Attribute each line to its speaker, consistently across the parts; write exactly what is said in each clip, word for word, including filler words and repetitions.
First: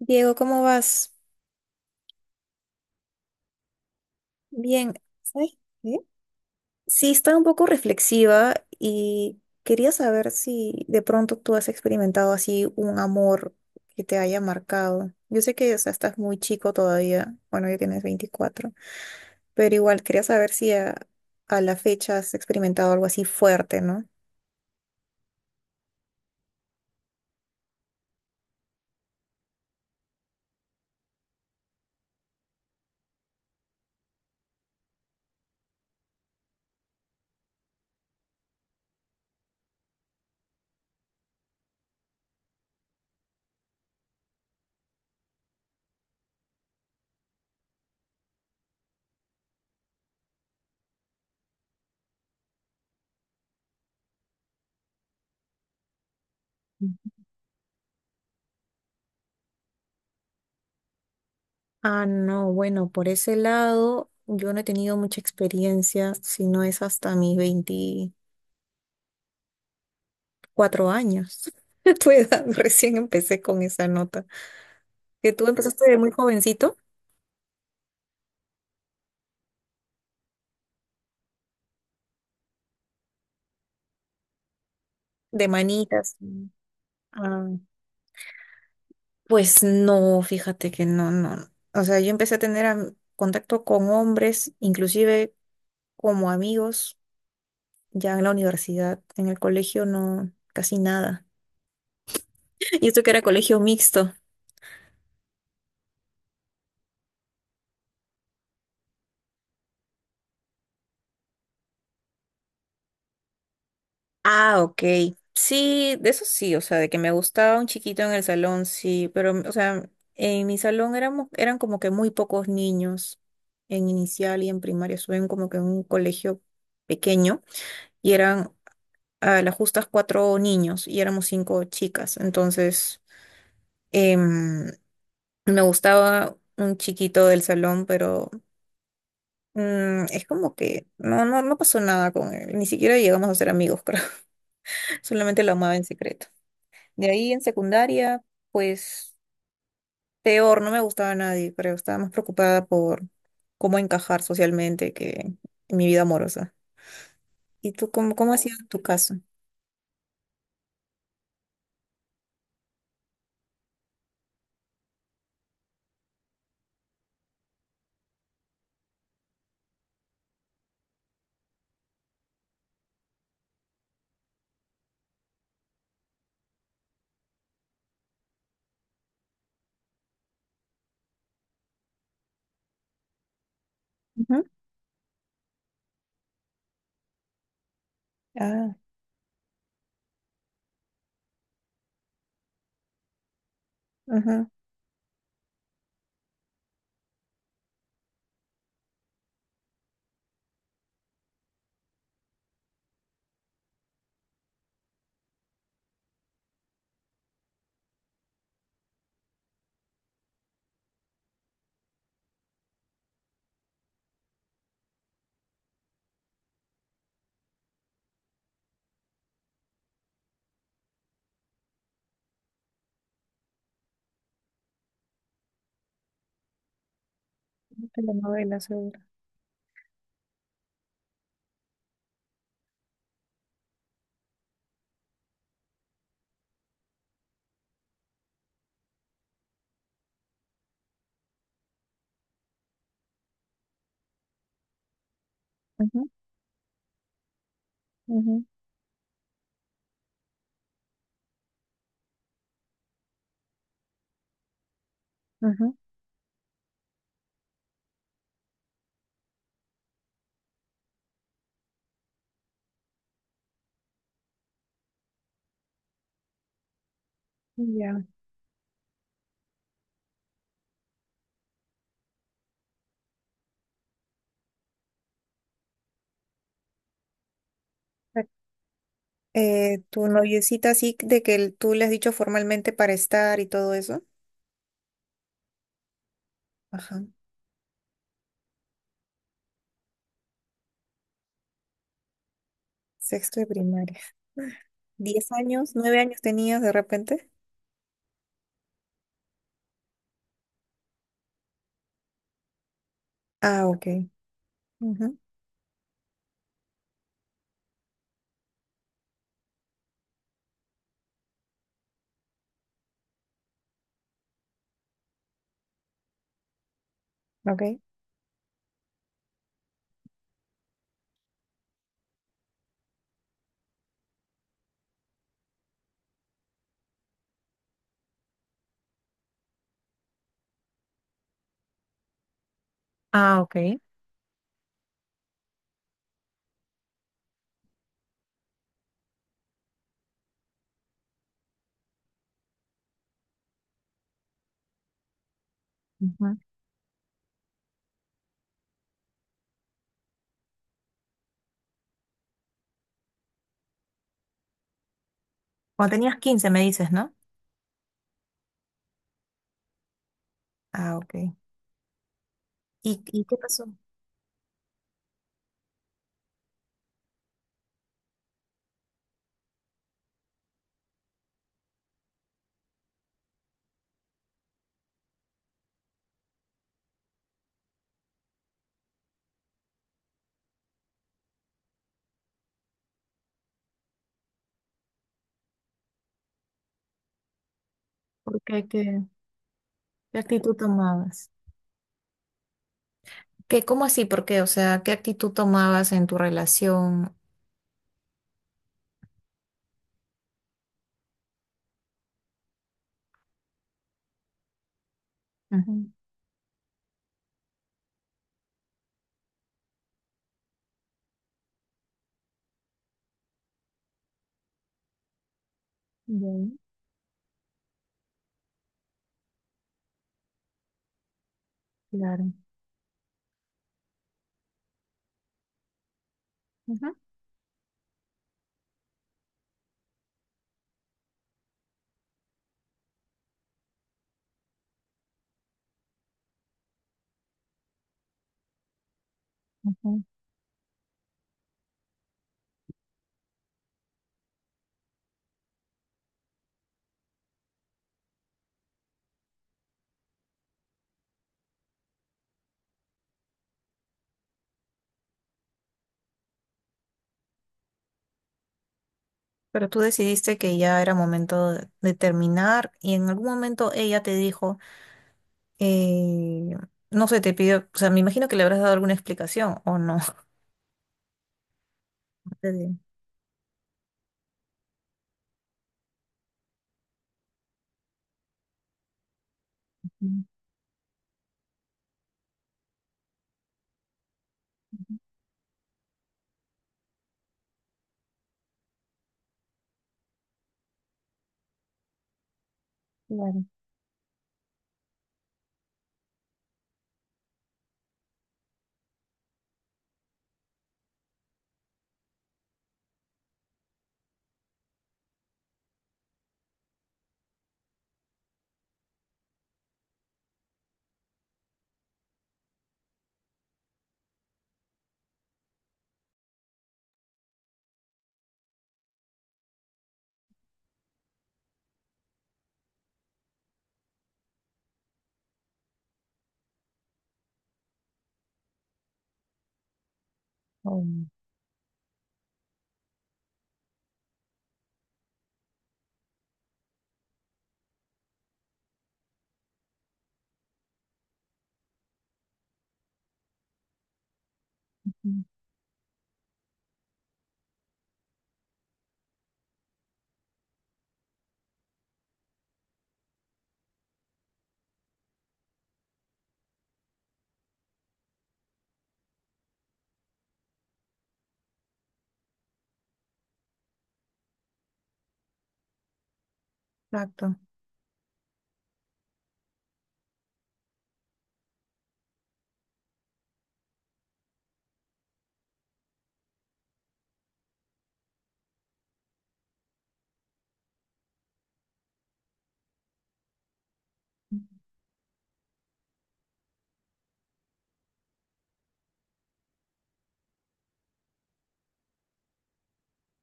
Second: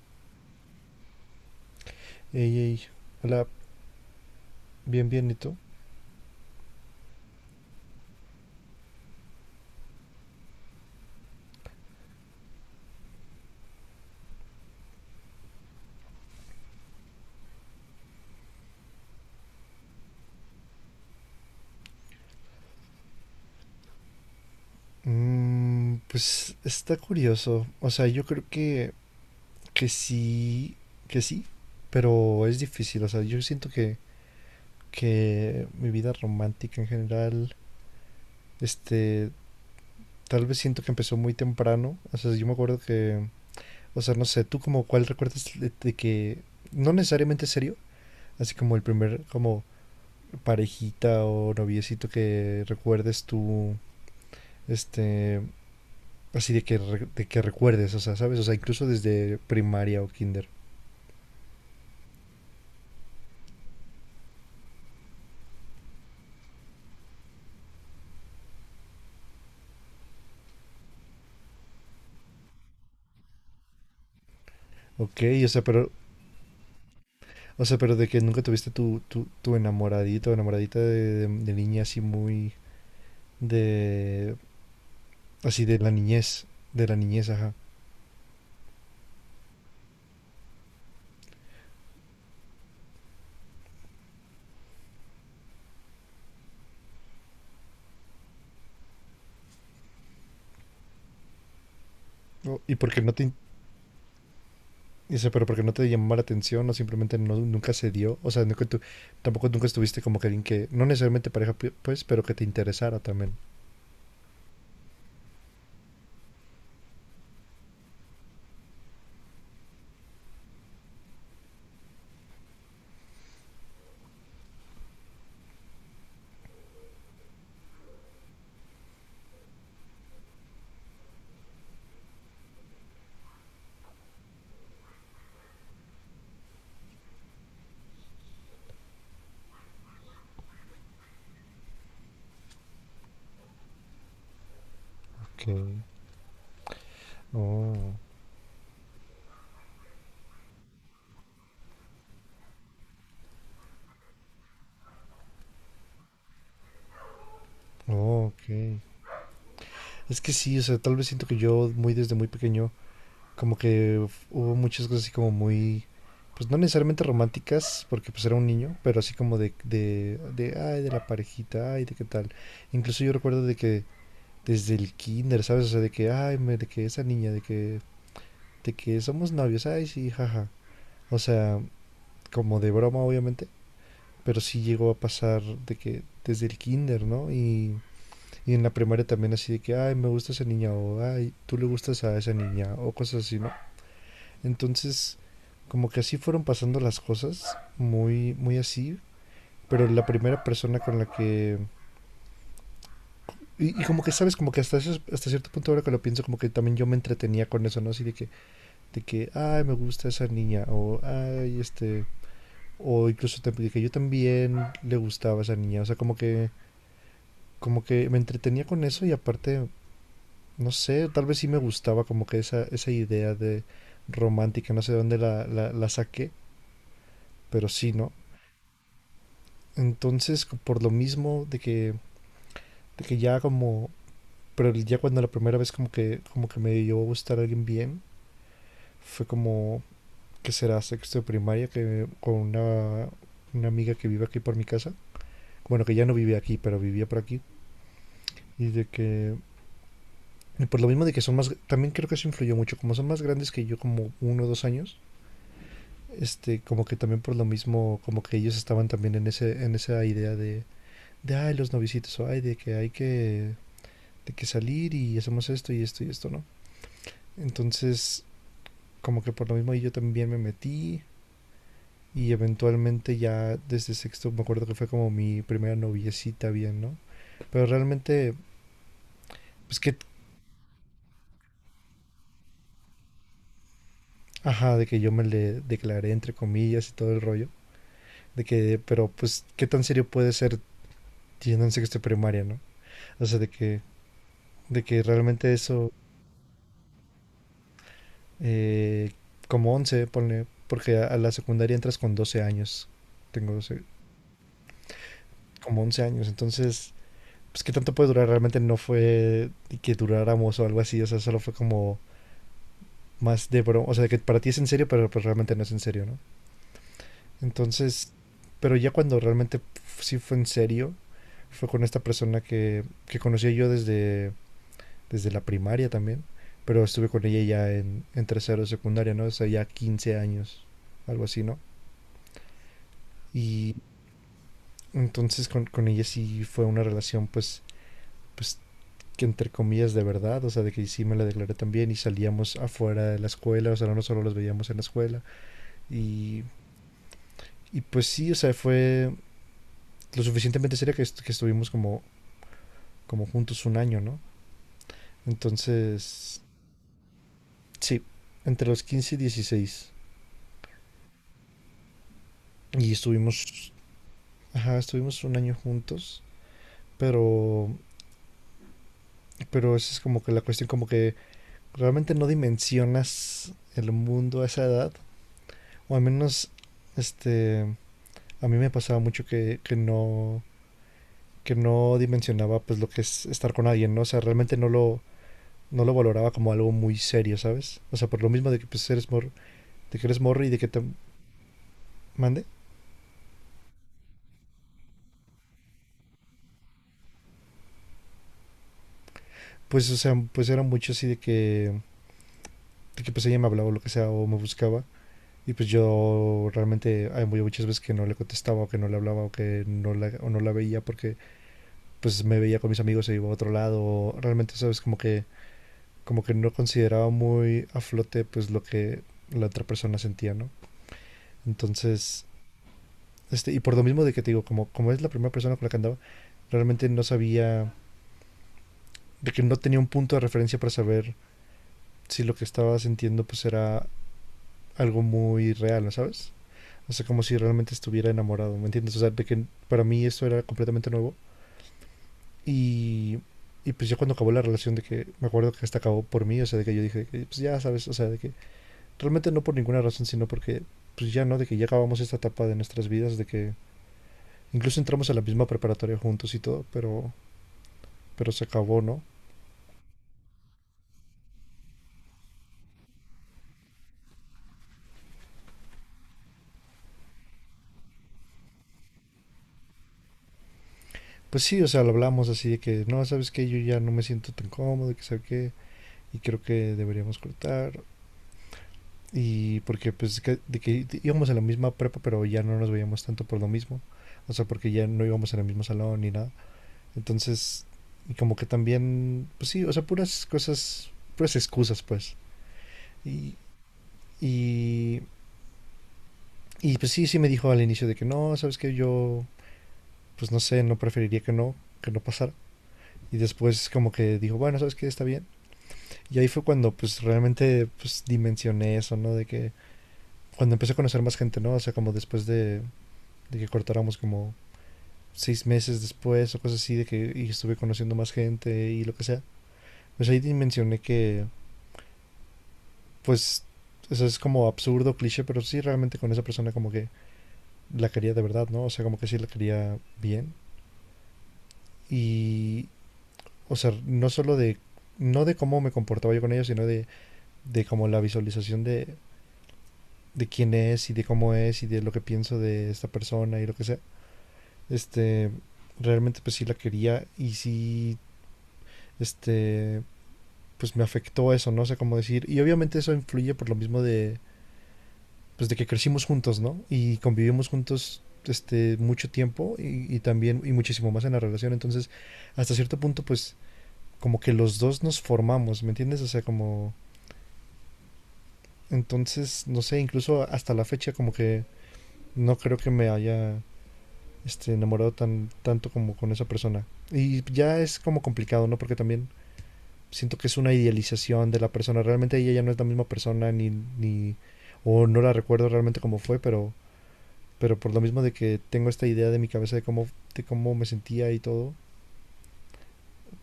Speaker 1: Diego, ¿cómo vas?
Speaker 2: Ey, ey, hola,
Speaker 1: Bien,
Speaker 2: bien, bien, ¿y
Speaker 1: ¿sabes
Speaker 2: tú?
Speaker 1: qué? Sí, estaba un poco reflexiva y quería saber si de pronto tú has experimentado así un amor que te haya marcado. Yo sé que, o sea, estás muy chico todavía, bueno, ya tienes veinticuatro, pero igual quería saber si a, a la fecha has experimentado algo así fuerte, ¿no?
Speaker 2: Mm, pues está curioso, o sea, yo creo que, que sí, que sí, pero es difícil, o sea, yo siento que, que mi vida romántica en general, este, tal vez siento que empezó muy temprano, o sea, yo me acuerdo que, o sea, no sé, tú como cuál recuerdas de, de que, no necesariamente serio, así como el primer, como parejita o noviecito que recuerdes tú, este, así de que, re- de que recuerdes, o sea, ¿sabes? O sea, incluso desde primaria o kinder.
Speaker 1: Ah, no, bueno, por ese lado yo no he tenido mucha experiencia, si no es hasta mis veinte, cuatro años. A tu edad, recién empecé con esa nota.
Speaker 2: Ok,
Speaker 1: Que tú
Speaker 2: o sea,
Speaker 1: empezaste
Speaker 2: pero,
Speaker 1: de muy jovencito,
Speaker 2: o sea, pero de que nunca tuviste tu, tu, tu enamoradito o enamoradita de, de, de niña así muy de,
Speaker 1: de
Speaker 2: así de la
Speaker 1: manitas. Mm.
Speaker 2: niñez, de la niñez,
Speaker 1: Ah,
Speaker 2: ajá.
Speaker 1: pues no, fíjate que no, no. O sea, yo empecé a tener am- contacto con hombres, inclusive como amigos, ya en la universidad, en el colegio no, casi nada.
Speaker 2: O- Y
Speaker 1: Y
Speaker 2: porque
Speaker 1: esto que
Speaker 2: no
Speaker 1: era
Speaker 2: te, in-
Speaker 1: colegio mixto.
Speaker 2: o sea, pero porque no te llamó la atención o simplemente no, nunca se dio, o sea, nunca tú, tampoco nunca estuviste como que alguien que, no necesariamente pareja, pi- pues, pero que te interesara también.
Speaker 1: Ah, ok. Sí, de eso sí, o sea, de que me gustaba un chiquito en el salón, sí, pero, o sea, en mi salón éramos, eran como que muy pocos niños en inicial y en primaria, suben como que en un colegio pequeño y eran a las justas cuatro niños y éramos cinco chicas, entonces em, me gustaba un chiquito del salón, pero mm, es como que no, no, no pasó nada con él, ni siquiera llegamos a ser amigos, creo, solamente
Speaker 2: Ok,
Speaker 1: lo amaba en secreto. De ahí en
Speaker 2: oh,
Speaker 1: secundaria, pues peor, no me gustaba a nadie, creo. Estaba más preocupada por cómo encajar socialmente que en mi vida amorosa. ¿Y tú cómo,
Speaker 2: oh,
Speaker 1: cómo ha sido
Speaker 2: ok.
Speaker 1: tu caso?
Speaker 2: Es que sí, o sea, tal vez siento que yo muy desde muy pequeño como que hubo muchas cosas así como muy, pues no necesariamente románticas, porque pues era un niño, pero así como de, de, de, ay, de la parejita, ay, de qué tal. Incluso yo recuerdo de que desde el kinder, ¿sabes? O sea, de que, ay, me- de que esa niña, de que, de que somos novios, ay, sí, jaja. O sea, como de broma, obviamente, pero
Speaker 1: Ujú.
Speaker 2: sí llegó a pasar de que desde el kinder, ¿no? Y, y en la
Speaker 1: Ah,
Speaker 2: primaria también así de que, ay, me gusta esa niña, o ay, tú le gustas a esa niña, o cosas así, ¿no?
Speaker 1: ajá.
Speaker 2: Entonces, como que así fueron pasando las cosas, muy, muy así. Pero la primera persona con la que... Y, y como que, ¿sabes? Como que hasta, ese- hasta cierto punto ahora que lo pienso, como que también yo me entretenía con eso, ¿no? Así de que, de que, ay, me gusta esa niña, o, ay, este... O incluso te- de que yo también le gustaba esa niña. O sea, como que, como que me entretenía con eso y aparte, no sé, tal vez sí me gustaba como que esa, esa idea de romántica, no sé de dónde la, la, la saqué, pero sí, ¿no?
Speaker 1: Telenovela seguro.
Speaker 2: Entonces, por lo mismo de que, de que ya como, pero ya cuando la primera vez como que, como que me dio a gustar a alguien bien, fue como, que será sexto de primaria, que con una, una amiga que vive aquí por mi casa, bueno, que ya
Speaker 1: Ujú,
Speaker 2: no vivía aquí, pero vivía por aquí,
Speaker 1: ujú,
Speaker 2: y de que, y por lo mismo de que son más, también creo que eso influyó mucho, como son más grandes que yo, como uno o dos años, este, como que también por lo mismo, como que ellos estaban también en, ese, en esa idea de, de, ay, los novicitos, o ay, de que hay que de que salir y hacemos esto y esto y esto, ¿no?
Speaker 1: ujú. Ya.
Speaker 2: Entonces, como que por lo mismo yo también me metí y eventualmente ya desde sexto me acuerdo que fue como mi primera noviecita bien, ¿no? Pero realmente, pues
Speaker 1: Eh,
Speaker 2: que,
Speaker 1: tu noviecita así de que el- tú le has dicho formalmente para estar y todo eso.
Speaker 2: ajá, de que yo me le declaré entre comillas y
Speaker 1: Ajá.
Speaker 2: todo el rollo, de que, pero pues, ¿qué tan serio puede ser yendo en sexto de primaria, ¿no? O sea,
Speaker 1: Sexto de
Speaker 2: de que,
Speaker 1: primaria.
Speaker 2: de que
Speaker 1: ¿Diez
Speaker 2: realmente
Speaker 1: años?
Speaker 2: eso,
Speaker 1: ¿Nueve años tenías de repente?
Speaker 2: eh, como once ponle, porque a, a la secundaria entras con doce años, tengo
Speaker 1: Ah,
Speaker 2: doce
Speaker 1: ok. Ujú.
Speaker 2: como once años, entonces pues qué tanto puede durar, realmente no fue que duráramos o algo así, o sea, solo fue como más de broma, o sea, que para ti es en serio, pero pues realmente no es en serio, ¿no?
Speaker 1: Ok.
Speaker 2: Entonces, pero ya cuando realmente sí fue en serio, fue con esta persona que, que conocí yo desde, desde la primaria también, pero estuve con ella ya en, en tercero de secundaria, ¿no? O sea, ya quince años, algo así, ¿no?
Speaker 1: Ah, ok.
Speaker 2: Y entonces con, con ella sí fue una relación pues, pues que entre comillas de verdad, o sea, de que sí me la declaré también y salíamos afuera de la escuela, o sea, no solo los veíamos en la escuela. Y, y pues sí, o sea, fue lo suficientemente seria que, est- que estuvimos como, como juntos un año, ¿no?
Speaker 1: Cuando tenías
Speaker 2: Entonces,
Speaker 1: quince me dices, ¿no?
Speaker 2: sí, entre los quince y dieciséis
Speaker 1: Ah, ok.
Speaker 2: Y
Speaker 1: ¿Y, y qué pasó?
Speaker 2: estuvimos, ajá, estuvimos un año juntos, pero, pero esa es como que la cuestión, como que realmente no dimensionas el mundo a esa edad, o al menos, este, a mí me pasaba mucho que, que no que no dimensionaba pues lo que es estar con alguien, ¿no? O sea, realmente no lo no lo valoraba como algo muy serio, ¿sabes? O sea, por lo
Speaker 1: ¿Por
Speaker 2: mismo de que
Speaker 1: qué?
Speaker 2: pues
Speaker 1: ¿Qué,
Speaker 2: eres morro, de que
Speaker 1: qué
Speaker 2: eres morro y
Speaker 1: actitud
Speaker 2: de que te
Speaker 1: tomabas?
Speaker 2: mande,
Speaker 1: ¿Qué, cómo así? ¿Por qué? O sea, ¿qué actitud tomabas en tu relación?
Speaker 2: pues o sea, pues era mucho así de que de que pues ella me hablaba o lo que sea o me buscaba y pues
Speaker 1: Ujú.
Speaker 2: yo realmente hay muy muchas veces que no le contestaba o que no le hablaba o que no la, o no la veía porque pues me veía con mis amigos y iba a otro lado o realmente sabes como que como que no
Speaker 1: Bien,
Speaker 2: consideraba muy a flote pues lo que la otra persona sentía, ¿no? Entonces,
Speaker 1: claro.
Speaker 2: este, y por lo mismo de que te digo, como, como es la primera persona con la que andaba, realmente
Speaker 1: Ujú,
Speaker 2: no sabía, de que no tenía un punto de referencia para saber si lo que estaba sintiendo pues era algo muy real, ¿no sabes? O sea, como si realmente estuviera enamorado, ¿me entiendes? O sea, de que para
Speaker 1: ujú.
Speaker 2: mí esto era completamente nuevo. Y, y pues yo cuando acabó la relación de que, me acuerdo que hasta acabó por mí, o sea, de que yo dije, pues ya sabes, o sea, de que Realmente no por ninguna razón, sino porque pues ya no, de que ya acabamos esta etapa de nuestras vidas, de que incluso entramos a la misma preparatoria juntos y todo, pero, pero se acabó, ¿no?
Speaker 1: Pero tú decidiste que ya era momento de, de terminar y en algún momento ella te dijo, eh, no sé, te pidió, o sea, me imagino que le habrás dado alguna explicación o no.
Speaker 2: Pues sí, o sea, lo hablamos
Speaker 1: Te
Speaker 2: así de
Speaker 1: di-
Speaker 2: que, no, sabes que yo ya no me siento tan cómodo, que sabe qué, y creo que deberíamos cortar. Y porque pues
Speaker 1: Ujú,
Speaker 2: que- de que íbamos a la misma prepa, pero ya no nos veíamos tanto por lo mismo. O sea, porque ya no íbamos en el mismo salón ni nada. Entonces, y como que también, pues sí, o sea, puras cosas, puras excusas, pues. Y,
Speaker 1: claro.
Speaker 2: y Y pues sí, sí me dijo al inicio de que no, sabes que yo, pues no sé, no preferiría que no, que no pasara. Y después como que dijo, bueno, sabes que está bien. Y ahí fue cuando pues realmente pues dimensioné eso, ¿no? De que cuando empecé a conocer más gente, ¿no? O sea, como después de, de que cortáramos como seis meses después o cosas así, de que y estuve conociendo más gente y lo que sea. Pues ahí dimensioné que pues eso es como absurdo, cliché, pero sí realmente con esa persona como que la quería de verdad, ¿no? O sea, como que sí la quería bien.
Speaker 1: Oh,
Speaker 2: Y, o sea, no solo de, no de cómo me comportaba yo con ellos, sino de, de como la visualización de, de quién es y de cómo es y de lo que pienso de esta persona y lo que sea.
Speaker 1: ujú.
Speaker 2: Este, realmente pues sí la quería y sí, este, pues me afectó eso, no sé cómo decir. Y obviamente eso influye por lo mismo de, pues de que crecimos juntos, ¿no? Y convivimos juntos este mucho tiempo y, y también y muchísimo más en la relación entonces hasta cierto punto pues como que los dos nos formamos me entiendes o sea como
Speaker 1: Exacto.
Speaker 2: Entonces, no sé, incluso hasta la fecha como que no creo que me haya este, enamorado tan, tanto como con esa persona. Y ya es como complicado, ¿no? Porque también siento que es una idealización de la persona. Realmente ella ya no es la misma persona ni... ni o no la recuerdo realmente cómo fue, pero, pero por lo mismo de que tengo esta idea de mi cabeza de cómo, de cómo me sentía y todo,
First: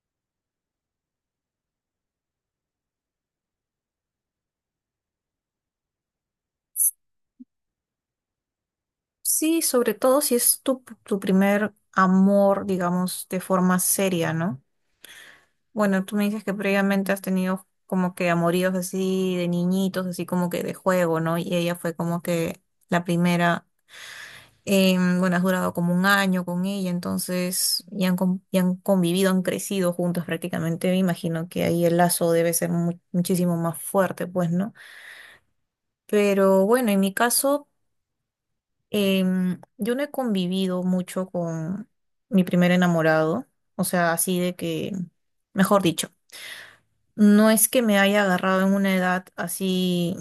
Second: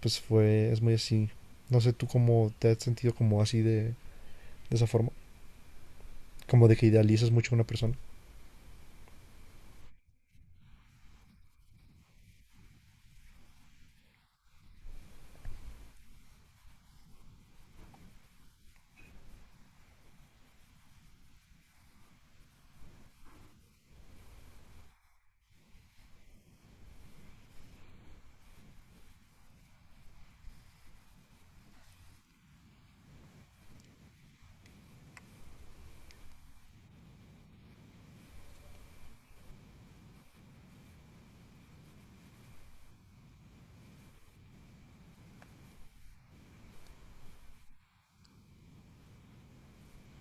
Speaker 2: pues fue, es muy así. No sé tú cómo te has sentido como así de, de esa forma, como de que idealizas mucho a una persona.
Speaker 1: Sí, sobre todo si es tu, tu primer amor, digamos, de forma seria, ¿no? Bueno, tú me dices que previamente has tenido como que amoríos así de niñitos, así como que de juego, ¿no? Y ella fue como que la primera, em, bueno, has durado como un año con ella, entonces ya han, con- y han convivido, han crecido juntos prácticamente. Me imagino que ahí el lazo debe ser mu- muchísimo más fuerte, pues, ¿no? Pero bueno, en mi caso. Em, yo no he convivido mucho con mi primer enamorado, o sea, así de que, mejor dicho, no es que me haya agarrado en una edad así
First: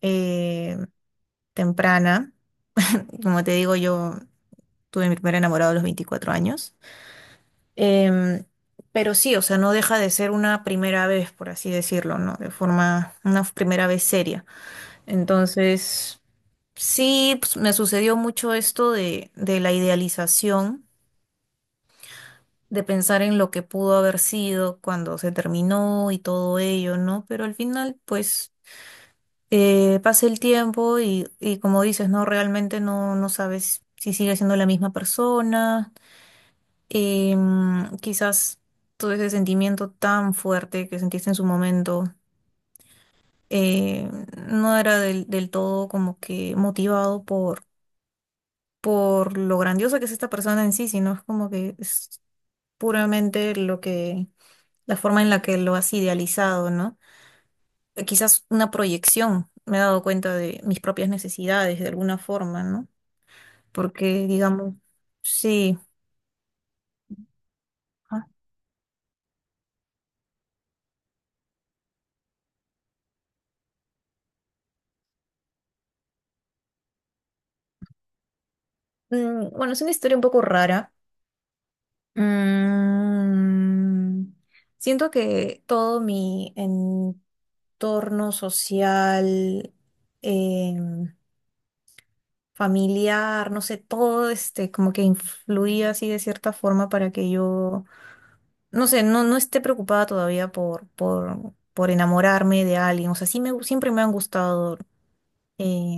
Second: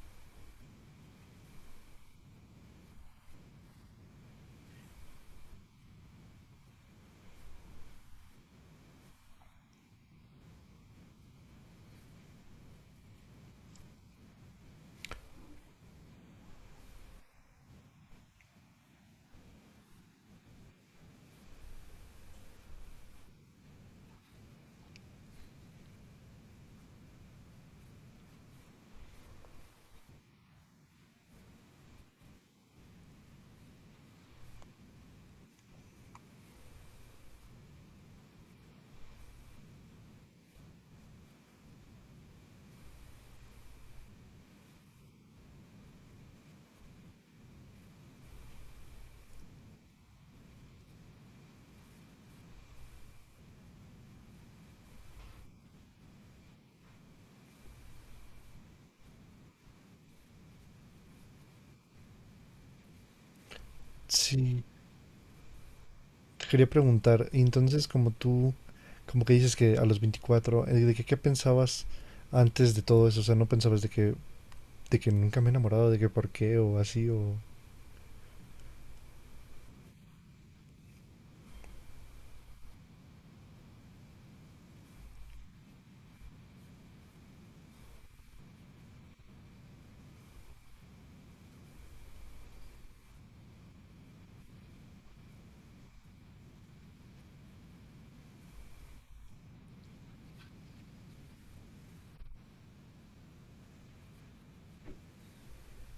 Speaker 1: eh, temprana, como te digo, yo tuve mi primer enamorado a los veinticuatro años. Em, pero sí, o sea, no deja de ser una primera vez, por así decirlo, ¿no? De forma, una primera vez seria. Entonces, sí, pues, me sucedió mucho esto de, de la idealización de pensar en lo que pudo haber sido cuando se terminó y todo ello, ¿no? Pero al final, pues, eh, pasa el tiempo y, y como dices, ¿no? Realmente no, no sabes si sigue siendo la misma persona. Em, quizás todo ese sentimiento tan fuerte que sentiste en su momento eh, no era del, del todo como que motivado por, por lo grandiosa que es esta persona en sí, sino es como que es puramente lo que la forma en la que lo has idealizado, ¿no? Eh, Quizás una proyección, me he dado cuenta de mis propias necesidades de alguna forma, ¿no? Porque,
Speaker 2: Sí,
Speaker 1: digamos, sí.
Speaker 2: quería preguntar, entonces como
Speaker 1: ah,
Speaker 2: tú, como que dices que a los veinticuatro eh, ¿de que, qué pensabas antes de todo eso? O sea, ¿no pensabas de que, de que nunca me he enamorado, de que por qué o así o...
Speaker 1: mm, Bueno, es una historia un poco rara. Mm, siento que todo mi entorno social, em, familiar, no sé, todo este como que influía así de cierta forma para que yo no sé, no, no esté preocupada todavía por, por, por enamorarme de alguien. O sea, sí me, gu- siempre me han gustado. eh,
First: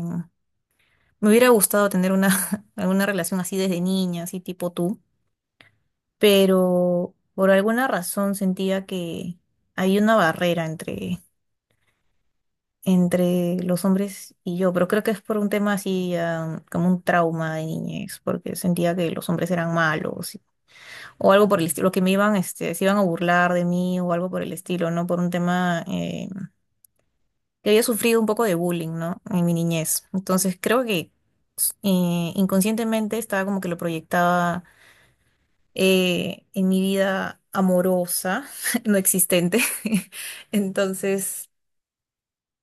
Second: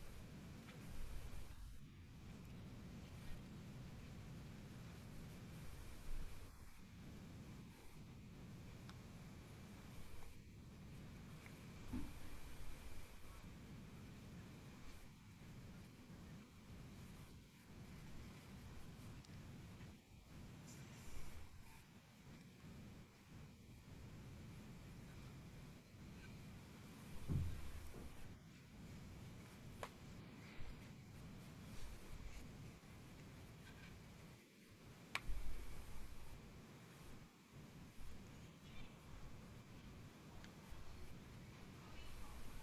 Speaker 1: me hubiera gustado tener una, alguna relación así desde niña, así tipo tú. Pero por alguna razón sentía que hay una barrera entre, entre los hombres y yo. Pero creo que es por un tema así, ah, como un trauma de niñez, porque sentía que los hombres eran malos, y o algo por el estilo, que me iban, este, se iban a burlar de mí o algo por el estilo, ¿no? Por un tema eh, que había sufrido un poco de bullying, ¿no? En mi niñez. Entonces creo que eh, inconscientemente estaba como que lo proyectaba eh, en mi vida amorosa, no existente. Entonces,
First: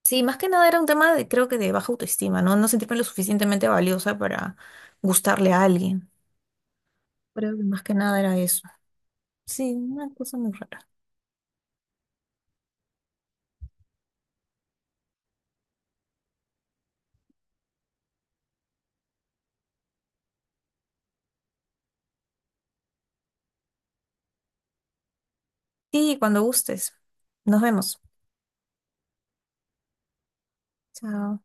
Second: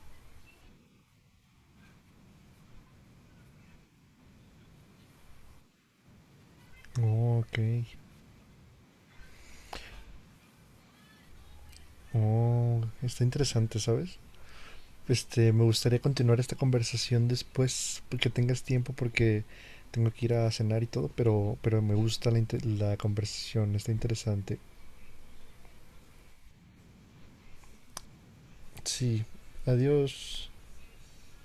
Speaker 1: sí, más que nada era un tema de, creo que de baja autoestima, ¿no? No sentirme lo suficientemente valiosa para gustarle a alguien.
Speaker 2: Oh,
Speaker 1: Creo
Speaker 2: ok.
Speaker 1: que más que nada era eso. Sí, una cosa muy rara.
Speaker 2: Oh, está interesante, ¿sabes? Este, me gustaría continuar esta conversación después, que tengas tiempo porque tengo que ir a cenar y todo, pero, pero me gusta la, inte- la conversación, está interesante.
Speaker 1: Sí, cuando gustes. Nos vemos.
Speaker 2: Sí, adiós.
Speaker 1: Chao.